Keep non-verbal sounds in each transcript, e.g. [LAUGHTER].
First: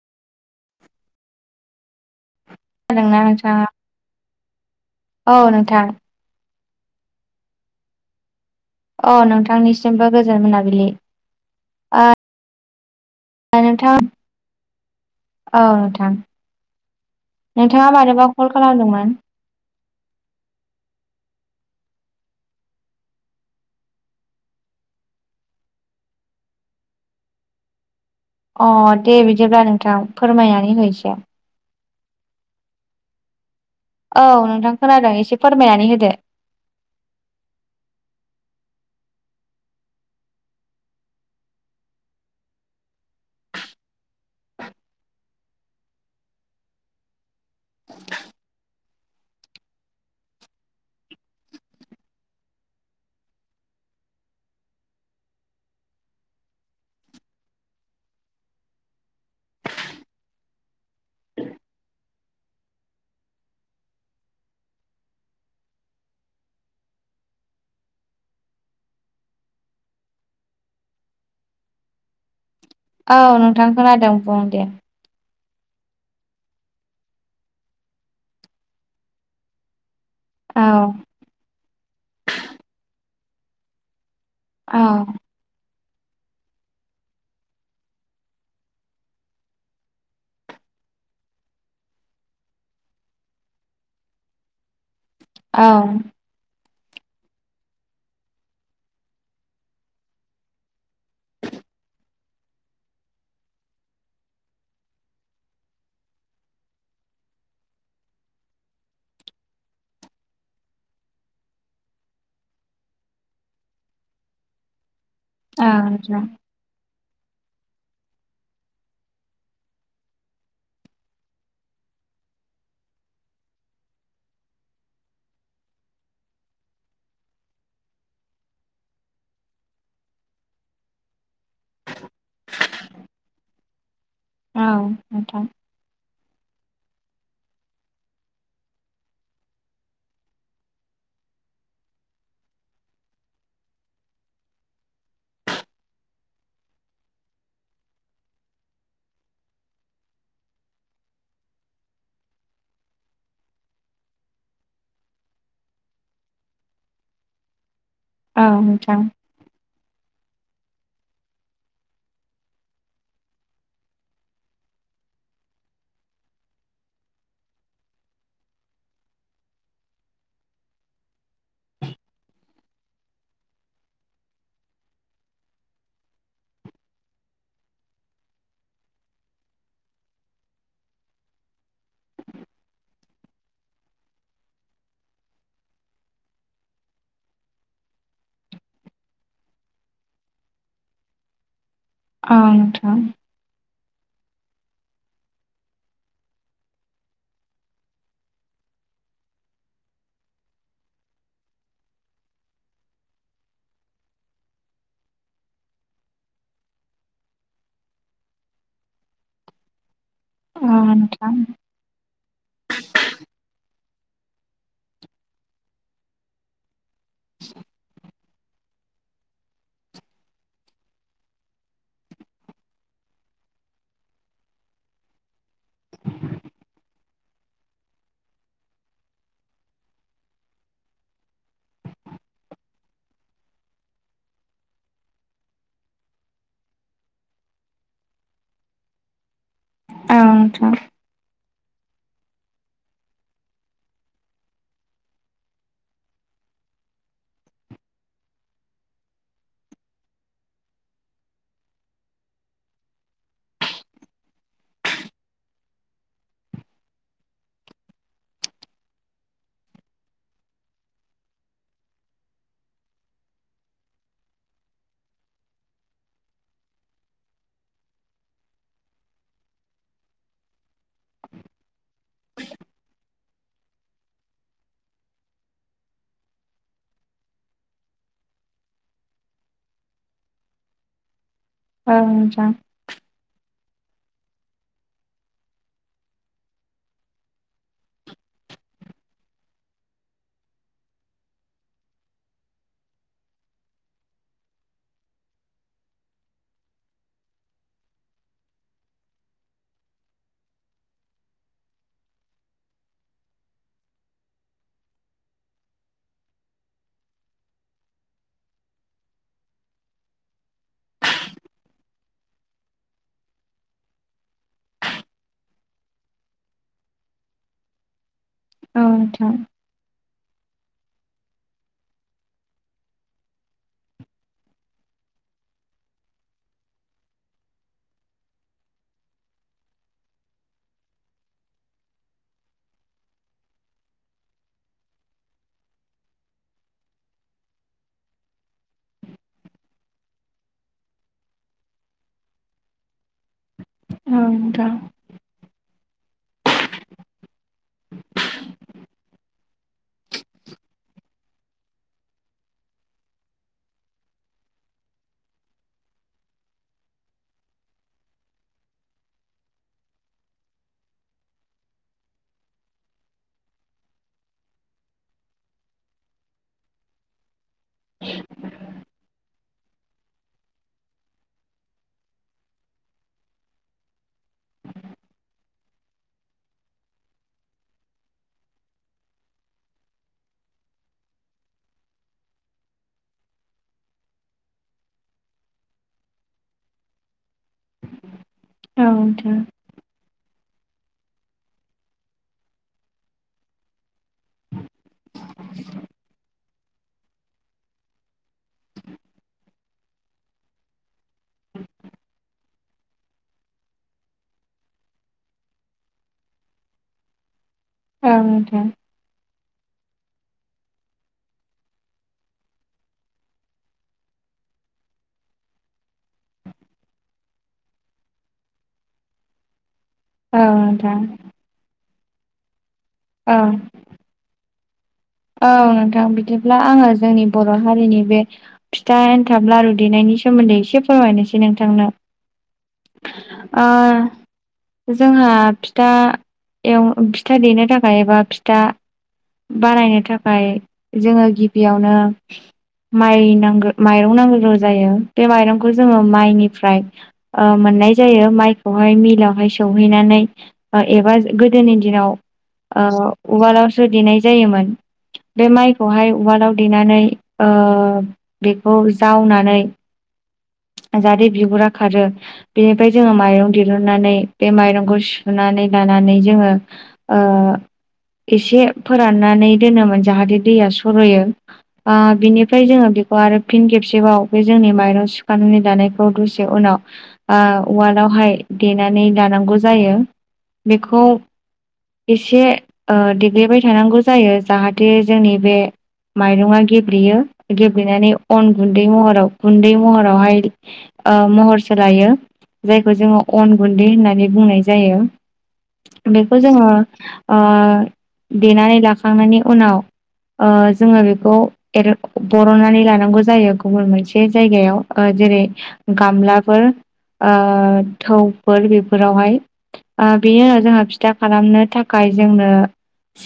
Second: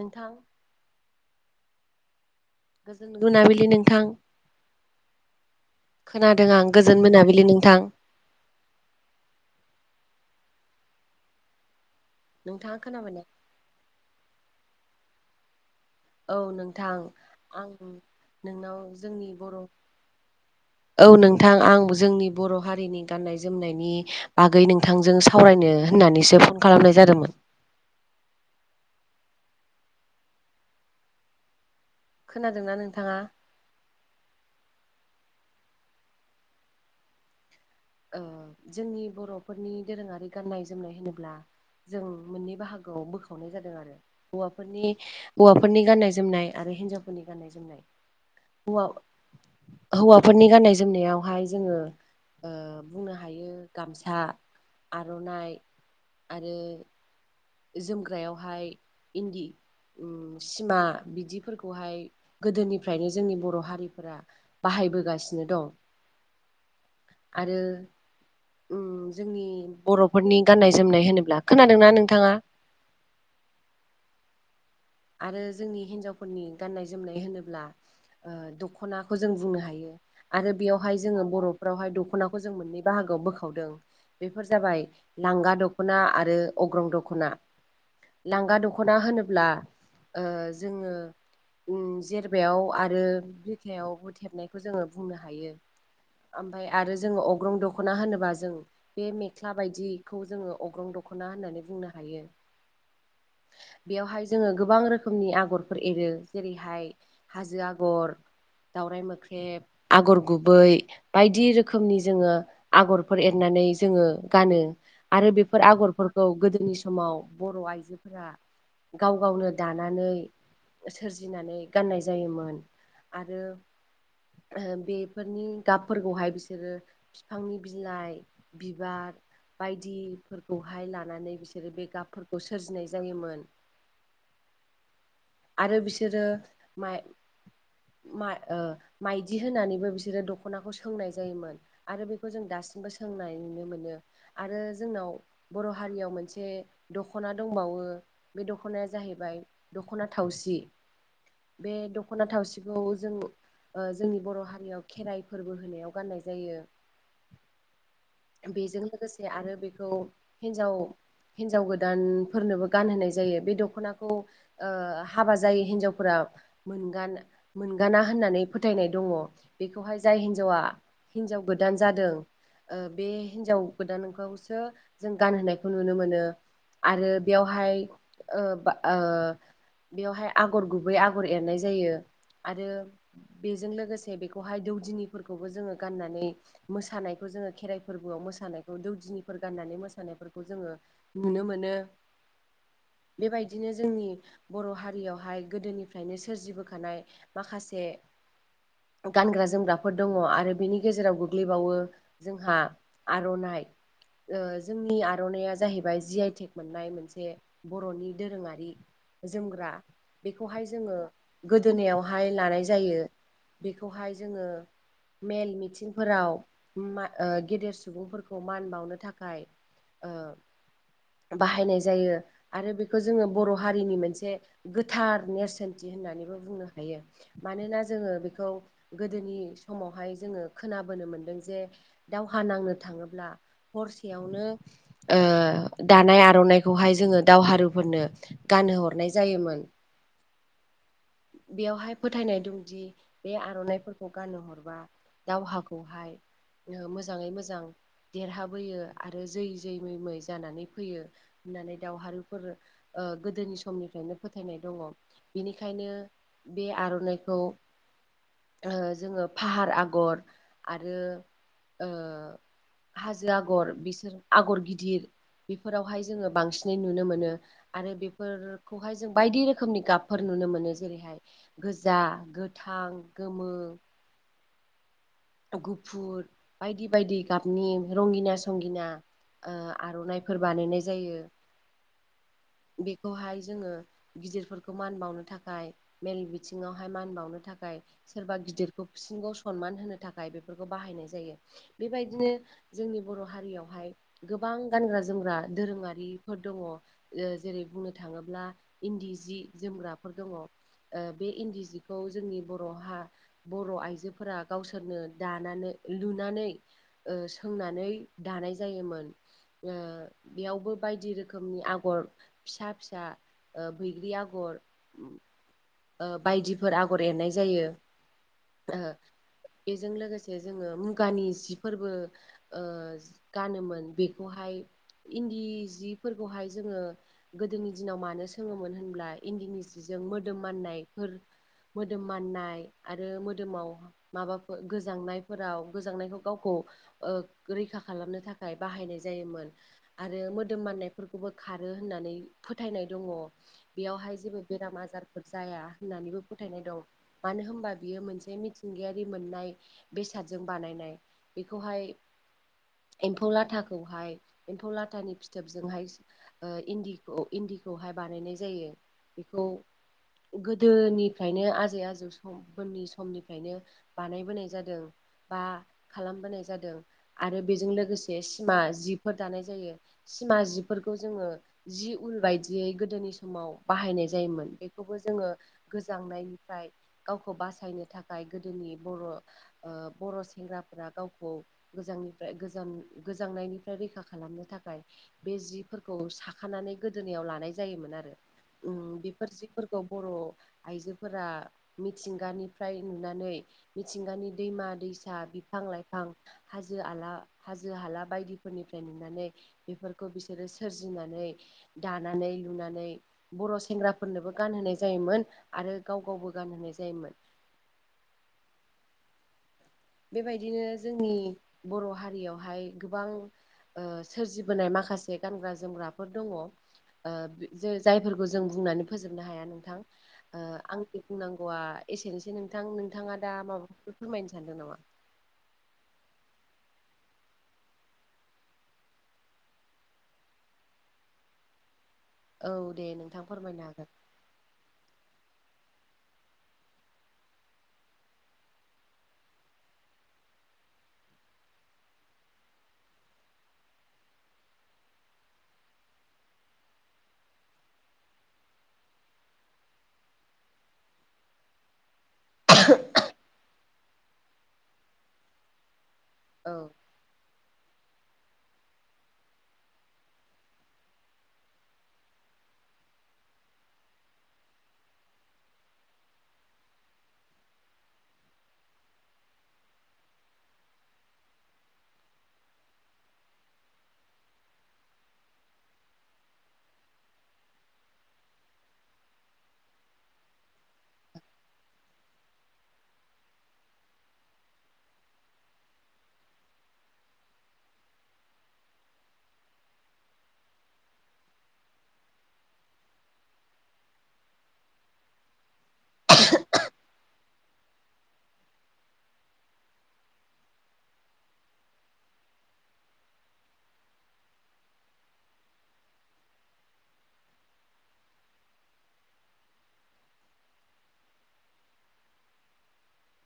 नोंथां। गोजोन खोनादोंना नोंथाङा मोनाबिलि नोंथां। औ नोंथां। खोनादों आं गोजोन मोनाबिलि नोंथां। अ नोंथांनिसिमबो गोजोन मोनाबिलि। ओ नोंथाङा खोना बायना? ओ नोंथां औ। औ नोंथां आं नोंथाङा मानोबा कल नोंनाव खालामदोंमोन जोंनि बर' औ नोंथां आं जोंनि बर' हारिनि गाननाय जोमनायनि बागै नोंथांजों सावरायनो होननानैसो फन खालामनाय जादोंमोन। अ दे बिदिब्ला नोंथां फोरमायनानै हो एसे। खोनादोंना नोंथाङा? औ नोंथां खोनादों एसे फोरमायनानै होदो। अ जोंनि बर'फोरनि दोरोङारि गाननाय जोमनाय होनोब्ला जों मोननै बाहागोआव बोखावनाय जादों आरो हौवाफोरनि हौवाफोरनि गाननाय जोमनाय आर हिनजावफोरनि गाननाय जोमनाय। हौवा-हौवाफोरनि गाननाय जोमनायावहाय जोङो ओ बुंनो हायो गामसा आर'नाइ आरो जोमग्रायावहाय इन्दि उम सिमा बिदिफोरखौहाय गोदोनिफ्रायनो जोंनि बर' हारिफ्रा बाहाय हायबोगासिनो दं आरो उम जोंनि बर'फोरनि गाननाय जोमनाय होनोब्ला खोनादोंना नोंथाङा? औ नोंथां खोनादों बुं दे। आरो जोंनि हिन्जावफोरनि गाननाय जोमनाय होनोब्ला ओ दख'नाखौ जों बुंनो हायो। आरो औ बेयावहाय जोङो बर'फ्रावहाय दख'नाखौ जों मोननै बाहागोआव बोखावदों। बेफोर औ जाबाय लांगा दख ख'ना आरो अग्रं दख'ना लांगा दख'ना होनोब्ला ओ जोङो उम जेरबाया आरो बिथायावबो थेबनायखौ जोङो बुंनो हायो औ। ओमफाय आरो जोङो अग्रं दख'ना होनोबा जों बे मेख्ला बायदिखौ जोङो अग्रं दख'ना होनना बो बुंनो हायो। बेयावहाय जोङो गोबां रोखोमनि आगरफोर एरो जेरैहाय हाजो आगर दावराइ मोख्रेब आगर गुबै बायदि रोखोमनि जोङो आगरफोर एरना नै जोङो गानो। आरो बेफोर औ नोंथां आगरफोरखौ गोदोनि समाव बर' आइजोफोरा गाव गावनो दानानै सोरजिनानै गाननाय जायोमोन आरो ओ बेफोरनि गाबफोरखौहाय बिसोरो फिफांनि बिलाइ बिबार बायदिफोरखौहाय लानानै बिसोरो बे गाबफोरखौ सोरजिनाय जायोमोन। औ। नोंथां आरो बिसोरो माइ माइ ओ माइदि होनानैबो बिसोरो दख'नाखौ सोंनाय जायोमोन आरो बेखौ जों दा सिमबो सोंनाय नुनो मोनो आरो जोंनाव बर' हारियाव मोनसे दख'ना दंबाव वो बे दख'नाया जाहैबाय दख'ना थावसि बे दख'ना थावसिखौ जों ओ जोंनि बर' हारियाव खेराइ फोरबो होनायाव गाननाय जायो। औ बेजों नोंथां लोगोसे आरो बेखौ हिन्जाव हिनजाव गोदानफोरनोबो गानहोनाय जायो बे दख'नाखौ हाबा जायो हिनजावफोरा मोनगाना होननानै फोथायनाय दङ बेखौहाय जाय हिनजावा हिनजाव गोदान जादों। बे हिन्जाव गोदानखौसो जों गानहोनायखौ नुनो मोनो। आरो बेवहाय बेवहाय आगर गुबै आगर एरनाय जायो। आरो बेजों लोगोसे बेखौहाय दौदिनिफोरखौबो जोङो गाननानै मोसानायखौ जोङो खेराइ फोरबोआव मोसानायखौ दौदिनिफोर गान्नानै मोसानायफोरखौ जोङो नुनो मोनो। ओं नोंथां। बेबायदिनो जोंनि बर' हारियावहाय गोदोनिफ्रायनो सोरजि बोखानाय माखासे गानग्रा जोमग्राफोर दङ आरो बिनि गेजेराव गोग्लैबावो जोंहा आर'नाइ। ओ जोंनि आर'नाइया जाहैबाय जि आइटेक मोननाय मोनसे बर'नि दोरोङारि जोमग्रा बेखौहाय औ जोङो नोंथां गोदोनायावहाय लानाय जायो बेखौ खौहाय जोङो मेल मिथिंफोराव गेदेर सुबुंफोरखौ मान बावनो थाखाय बाहायनाय जायो आरो बेखौ जोङो बर' हारिनि मोनसे गोथार नेरसोनथि होननानैबो बुंनो हायो मानोना जोङो बेखौ गोदोनि समावहाय जोङो खोनाबो खोनाबोनो मोन्दों जे। दावहा नांनो थाङोब्ला हरसेयावनो दानाय आर'नाइखौ बेहाय जोङो दावहारुफोरनो गान हरनाय जायोमोन। औ नोंथां। बेयावहाय फोथायनाय दंदि बे आर'नाइफोरखौ गानहो हरबा। दावहाखौहाय मोजाङै मोजां देरहाबोयो आरो जै जै मै मै जानानै फैयो होननानै दावहारुफोर ओ गोदोनि समनिफ्रायनो फोथायनाय दङ बेनिखायनो बे आर'नाइखौ ओ जोङो फाहार आगर आरो हाजो आगर बिसोर आगर गिदिर बेफोरावहाय जोङो बांसिनै नुनो मोनो आरो बेफोरखौहाय जों बायदि रोखोमनि गाबफोर नुनो मोनो। जेरैहाय गोजा, गोथां, गोमो गुफुर बायदि बायदि गाबनि रंगिना संगिना ओ आर'नाइफोर बानायनाय जायो औ नोंथां बेखौहाय जोङो गिदिरफोरखौ मान बावनो थाखाय मेल बिथिङावहाय मान बावनो थाखाय सोरबा गिदिरखौ बिसिनखौ सनमान होनो थाखाय थाखाय बेफोरखौ बाहायनाय जायो बेबायदिनो जोंनि बर' हारियावहाय गोबां गानग्रा जोमग्रा दोरोङारिफोर दङ जेरै बुंनो थाङोब्ला इन्दि सि जोमग्रा दङ बे इन्दि सिखौ जोंनि बर'हा बर' आइजोफोरा गावसोरनो दानानै लुनानै सोंनानै दानाय जायोमोन। बेयावबो बायदि रोखोमनि आगर फिसा फिसा बैग्रि आगर बायदिफोर आगर एरनाय जायो। औ नोंथां। बेजों लोगोसे जोङो मुगानि जिफोरबो गानोमोन बेखौहाय इन्दि सिफोरखौहाय जोङो गोदोनि दिनाव मानो सोङोमोन होनब्ला इन्दिनि जिजों मोदोम मानायफोर आरो मोदोमाव माबाफोर गोजांनायफोराव गोजांनायखौ गावखौ रैखा खालामनो थाखाय बाहायनाय जायोमोन। आरो मोदोम माननायफोरखौबो खारो होननानै फोथायनाय दङ। बेयावहाय औ जेबो नोंथां बेराम आजारफोर जाया। होननानैबो फोथायनाय दं मानो होनबा बियो मोनसे मिथिंगायारि मोननाय बेसादजों बानायनाय बेखौहाय। एम्फौ-लाथाखौहाय एम्फौ-लाथानि फिथोबजोंहाय इन्दिखौ इन्दि खौहाय बानायनाय जायो बेखौ गोदोनिफ्रायनो आजै-आजौ समफोरनि समनिफ्रायनो बानायबोनाय जादों बा खालामबोनाय जादों आरो बेजों लोगोसे सिमा जि‌ फोरा दानाय जायो। सिमा जिफोरखौ जोङो जि उल बायदियै गोदोनि समाव बाहाय नाय जायोमोन। बेखौबो जोङो गोजांनायनिफ्राय गावखौ बासायनो थाखाय गोदोनि बर' ओ बर' सेंग्राफोरा गावखौ गोजांनिफ्राय गोजां-गोजांनायनिफ्राय रैखा खालामनो थाखाय बे जिफोरखौ साखानानै गोदोनायाव ला‌ नाय जायोमोन आरो ओम औ बेफोर नोंथां जिफोरखौ बर' आइजोफोरा मिथिंगानिफ्राय नुनानै मिथिंगानि दैमा-दैसा, बिफां-लाइफां, हाजो-आला, हाजो-हाला बायदिफोरनि फ्राय नुनानै बेफोरखौ बिसोरो सोरजिनानै दानानै-लुनानै बर' सेंग्राफोरनोबो गानहोनाय जायोमोन आरो गाव गावबो गानहोनाय जायोमोन। औ नोंथां। बेबायदिनो जोंनि बर' हारियावहाय गोबां ओ सोरजिबोनाय माखासे गानग्रा-जोमग्राफोर दङ ओ जो-जायफोरखौ जों बुंनानै फोजोबनो हाया नोंथां ओ औ नोंथां आंनि बुंनांगौआ एसेनोसै नोंथां। नोंथाङा दा ओं माबाफोरखौ फोरमायनो सानदों नामा? औ नोंथां बिदिब्ला आङो जोंनि बर' हारिनि बे फिथा, एन्थाब, लारु देनाय नि सोमोन्दै एसे फोरमायनोसै नोंथांनो। औ दे नोंथां फोरमायनो ओ हागोन जोंहा फि था एउ-फिथा देनो थाखाय एबा फिथा बानायनो थाखाय जोङो गिबियावनो माइ नांगो माइरं नांग्रोगौ जायो बे माइरंखौ जोङो माइनिफ्राय ओ मोन नाय जायो माइखौहाय मिलावहाय सौहैनानै एबा गोदोनि दिनाव ओ उवालावसो देनाय जायोमोन बे माइ खौहाय औ उवालाव देनानै ओ बेखौ जावनानै जाहाथे बिगुरा खारो बेनिफ्राय जोङो माइरं दिहुननानै बे माइरंखौ सुना नै लानानै जोङो ओ एसे फोराननानै दोनोमोन जाहाथे दैया सर'यो ओ बिनिफ्राय जोङो बेखौ आरो फिन खेबसेबाव बे जोंनि माइरं सु खानानै लानायखौ दसे उनाव ओ उवालावहाय देनानै लानांगौ जायो। बेखौ एसे ओ देग्लिबाय थानांगौ जायो जाहाथे जोंनि बे माइरङा गेब्लेयो गेब्लेनानै अन गुन्दै महराव गुन्दै महरावहाय ओ महर सोलायो जायखौ जोङो अन गुन्दै होननानै बुंनाय जायो। बेखौ जोङो ओ देनानै लाखांनायनि उनाव ओ जोङो बेखौ एरन-बरननानै लानांगौ जायो गुबुन मोनसे जायगायाव ओ जेरै- गामलाफोर औ थौफोर बेफोरावहाय ओ बेयो जोंहा फि‌ था खालामनो थाखाय जोंनो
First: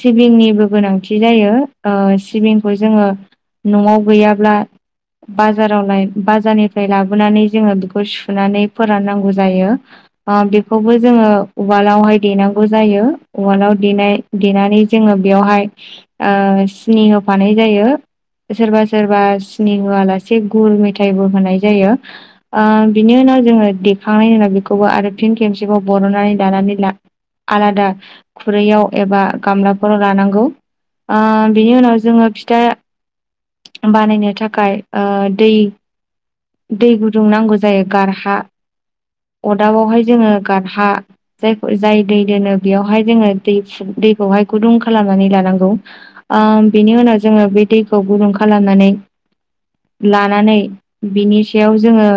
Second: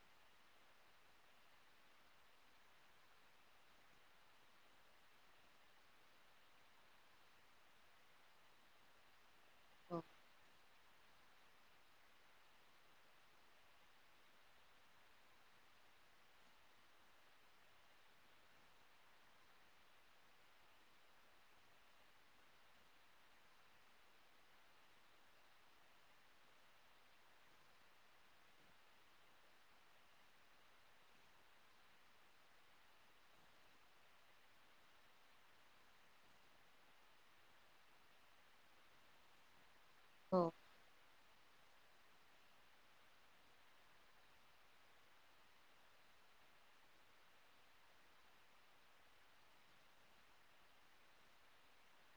सिबिंनिबो गोनांथि जायो ओ सिबिंखौ जोङो न'आव गैयाब्ला बाजाराव लाय बाजारनिफ्राय लाबोनानै जोङो बिखौ सुनानै फोराननांगौ जायो औ ओ बेखौबो जोङो उवालावहाय देनां‌ खौ जायो उवालाव देनानै जोङो बेयावहाय ओ सिनि होफानाय जायो। सोरबा-सोरबा सिनि होआलासे गुुर मेथाइबो होनाय जायो ओ बिनि उ नाव जोङो देखांनायनि उनाव बेखौबो आरो फिन खेमसेबाव बर'नानै लानानै ला आलादा खुरैयाव एबा गामलाफोराव लानांगौ। ओ बिनि उनाव जोङो फिथा बानायनो थाखाय ओ दै। दै गुदुं नांगौ जायो गारहा अदाबावहाय जोङो औ गारहा जायखौ जाय दै दोनो बेयावहाय जोङो दै दैखौहाय गुदुं खालामनानै लानांगौ। ओ बिनि उनाव जोङो बे दैखौ गुदुं खालामनानै लानानै। बिनि सायाव जोङो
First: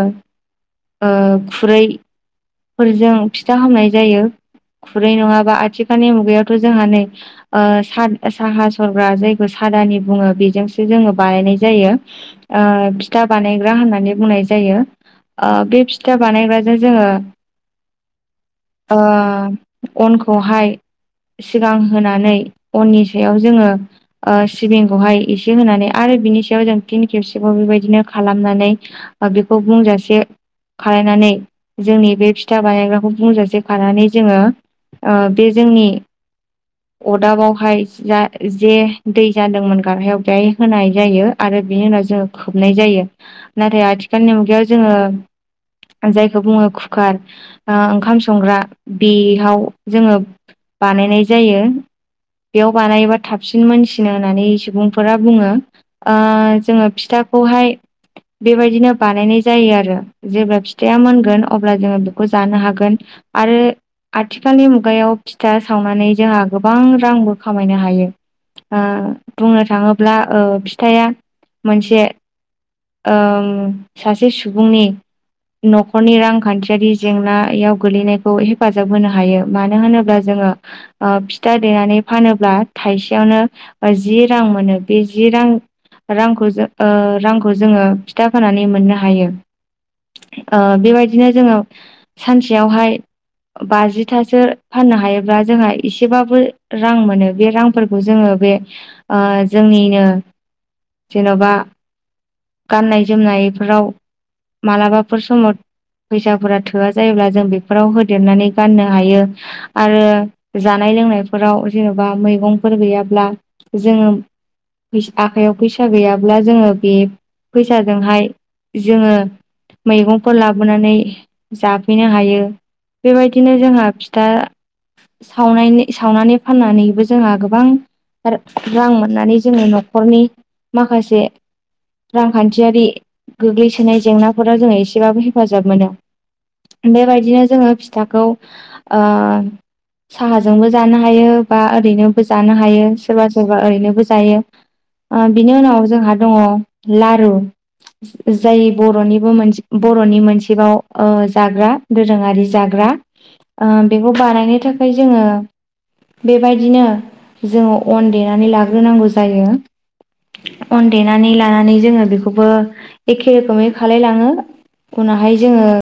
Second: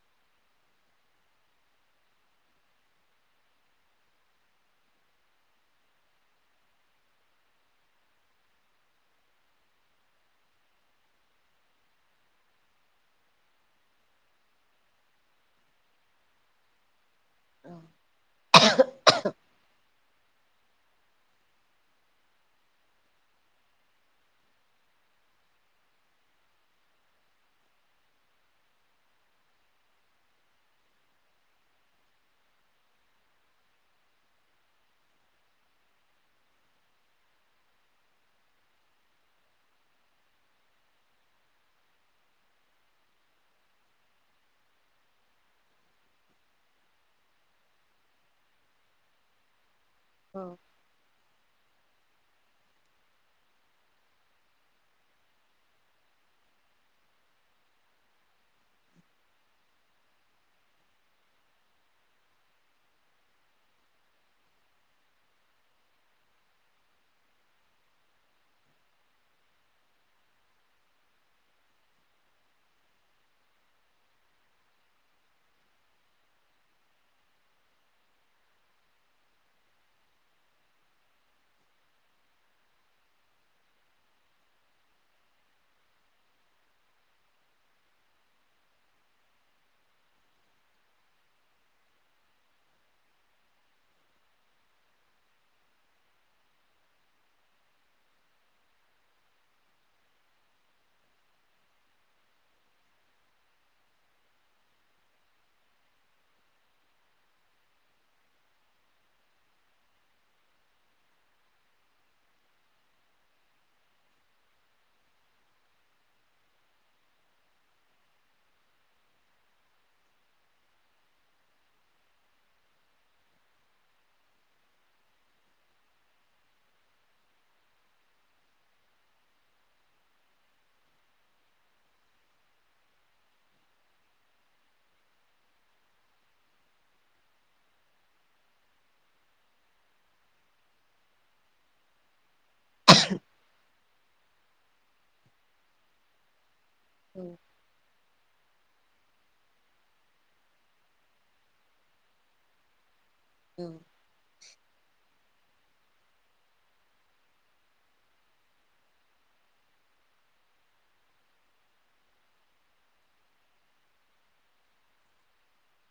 ओ खुरै फोरजों फिथा हामनाय जायो। खुरै नङाबा आथिखालनि मुगायावथ' जोंहा नै ओ सा साहा सरग्रा जायखौ आदानि बुङो बेजोंसो जोङो बानायनाय जायो ओ फिथा बानायग्रा होननानै बुंनाय जायो। जायो ओ फिथा बानायग्राजों जोङो। औ ओ अनखौहाय। सिगां होनानै अननि सायाव जोङो ओ सिबिंखौहाय एसे होनानै आरो बिनि सायाव जों फिन खेबसेबाव बेबायदिनो खालामनानै बेखौ बुंजासे खालायनानै जोंनि बे फिथा बानायग्राखौ बुंजासे खानानै जोङो ओ बे जोंनि अदाबावहाय जा जे दै जादोंमोन गारहायाव बेहाय होनाय जायो आरो आरो बिनि उनाव जोङो खोबनाय जायो नाथाय आथिखालनि मुगायाव जोङो। जायखौ बुङो कुकार बा ओंखाम संग्रा बेयाव जोङो औ बानायनाय जायो। [INAUDIBLE] बेयाव बानायोबा थाबसिन मोनसिनो होननानै सुबुंफोरा बुङो ओ जोङो फिथाखौ हायो बेबायदिनो बानायनाय जायो आरो जेब्ला फिथाया मोनगोन। अब्ला जोङो बेखौ जानो हागोन आरो आथिखालनि मुगायाव फिथा सावनानै जोंहा गोबां रांबो खामायनो हायो। ओ बुंनो थाङोब्ला ओ फिथाया मोनसे ओ सासे सुबुंनि नख'रनि रां खान्थियारि जेंनायाव गोलैनायखौ हेफाजाब होनो हायो मानो होनोब्ला जोङो फि था देनानै फानोब्ला थाइसेयावनो जि रां मोनो बे जि रां रांखौ ज ओ रांखौ जोङो फिथा फाननानै मोननो हायो। ओ बेबायदिनो जोङो सानसेयावहाय बाजिथासो फाननो हायोब्ला जोंहा एसेबाबो रां मोनो बे रांफोरखौ जोङो [INAUDIBLE] जोंनिनो जेन'बा गाननाय जोमनायफोराव मालाबाफोर समाव फैसाफोरा थोआ जायोब्ला जों बेफोराव होदेरनानै गाननो हायो आरो जानाय जानाय लोंनायफोराव जेन'बा मैगंफोर गैयाब्ला जोङो। फैस आखायाव फैसा गैयाब्ला जोङो बे फैसाजोंहाय जोङो मैगंफोर लाबो बोनानै जाफैनो हायो बेबायदिनो जोंहा फिथा सावनायनि सावनानै फाननानैबो जोंहा गोबां रां मोननानै जोङो न'खरनि माखासे। रांखान्थियारि गोग्लैसोनाय जेंनाफोराव जोङो एसेबाबो हेफाजाब मोनो। बेबायदिनो जोङो फिथाखौ ओ साहाजोंबो जानो हायो बा ओरैनोबो जानो नो हायो सोरबा सोरबा ओरैनोबो जायो बिनि उनाव जोंहा दङ'। औ लारु जाय बर'निबो मोनसे बर' बर'नि मोनसेबाव ओ जाग्रा दोरोङारि जाग्रा औ ओ बेखौ बानायनो थाखाय जोङो बेबायदिनो जोङो अन देनानै लाग्रोनांगौ जायो। अन देनानै लानानै जोङो बेखौबो एखे रोखोमै खालायलाङो। उनावहाय जोङो।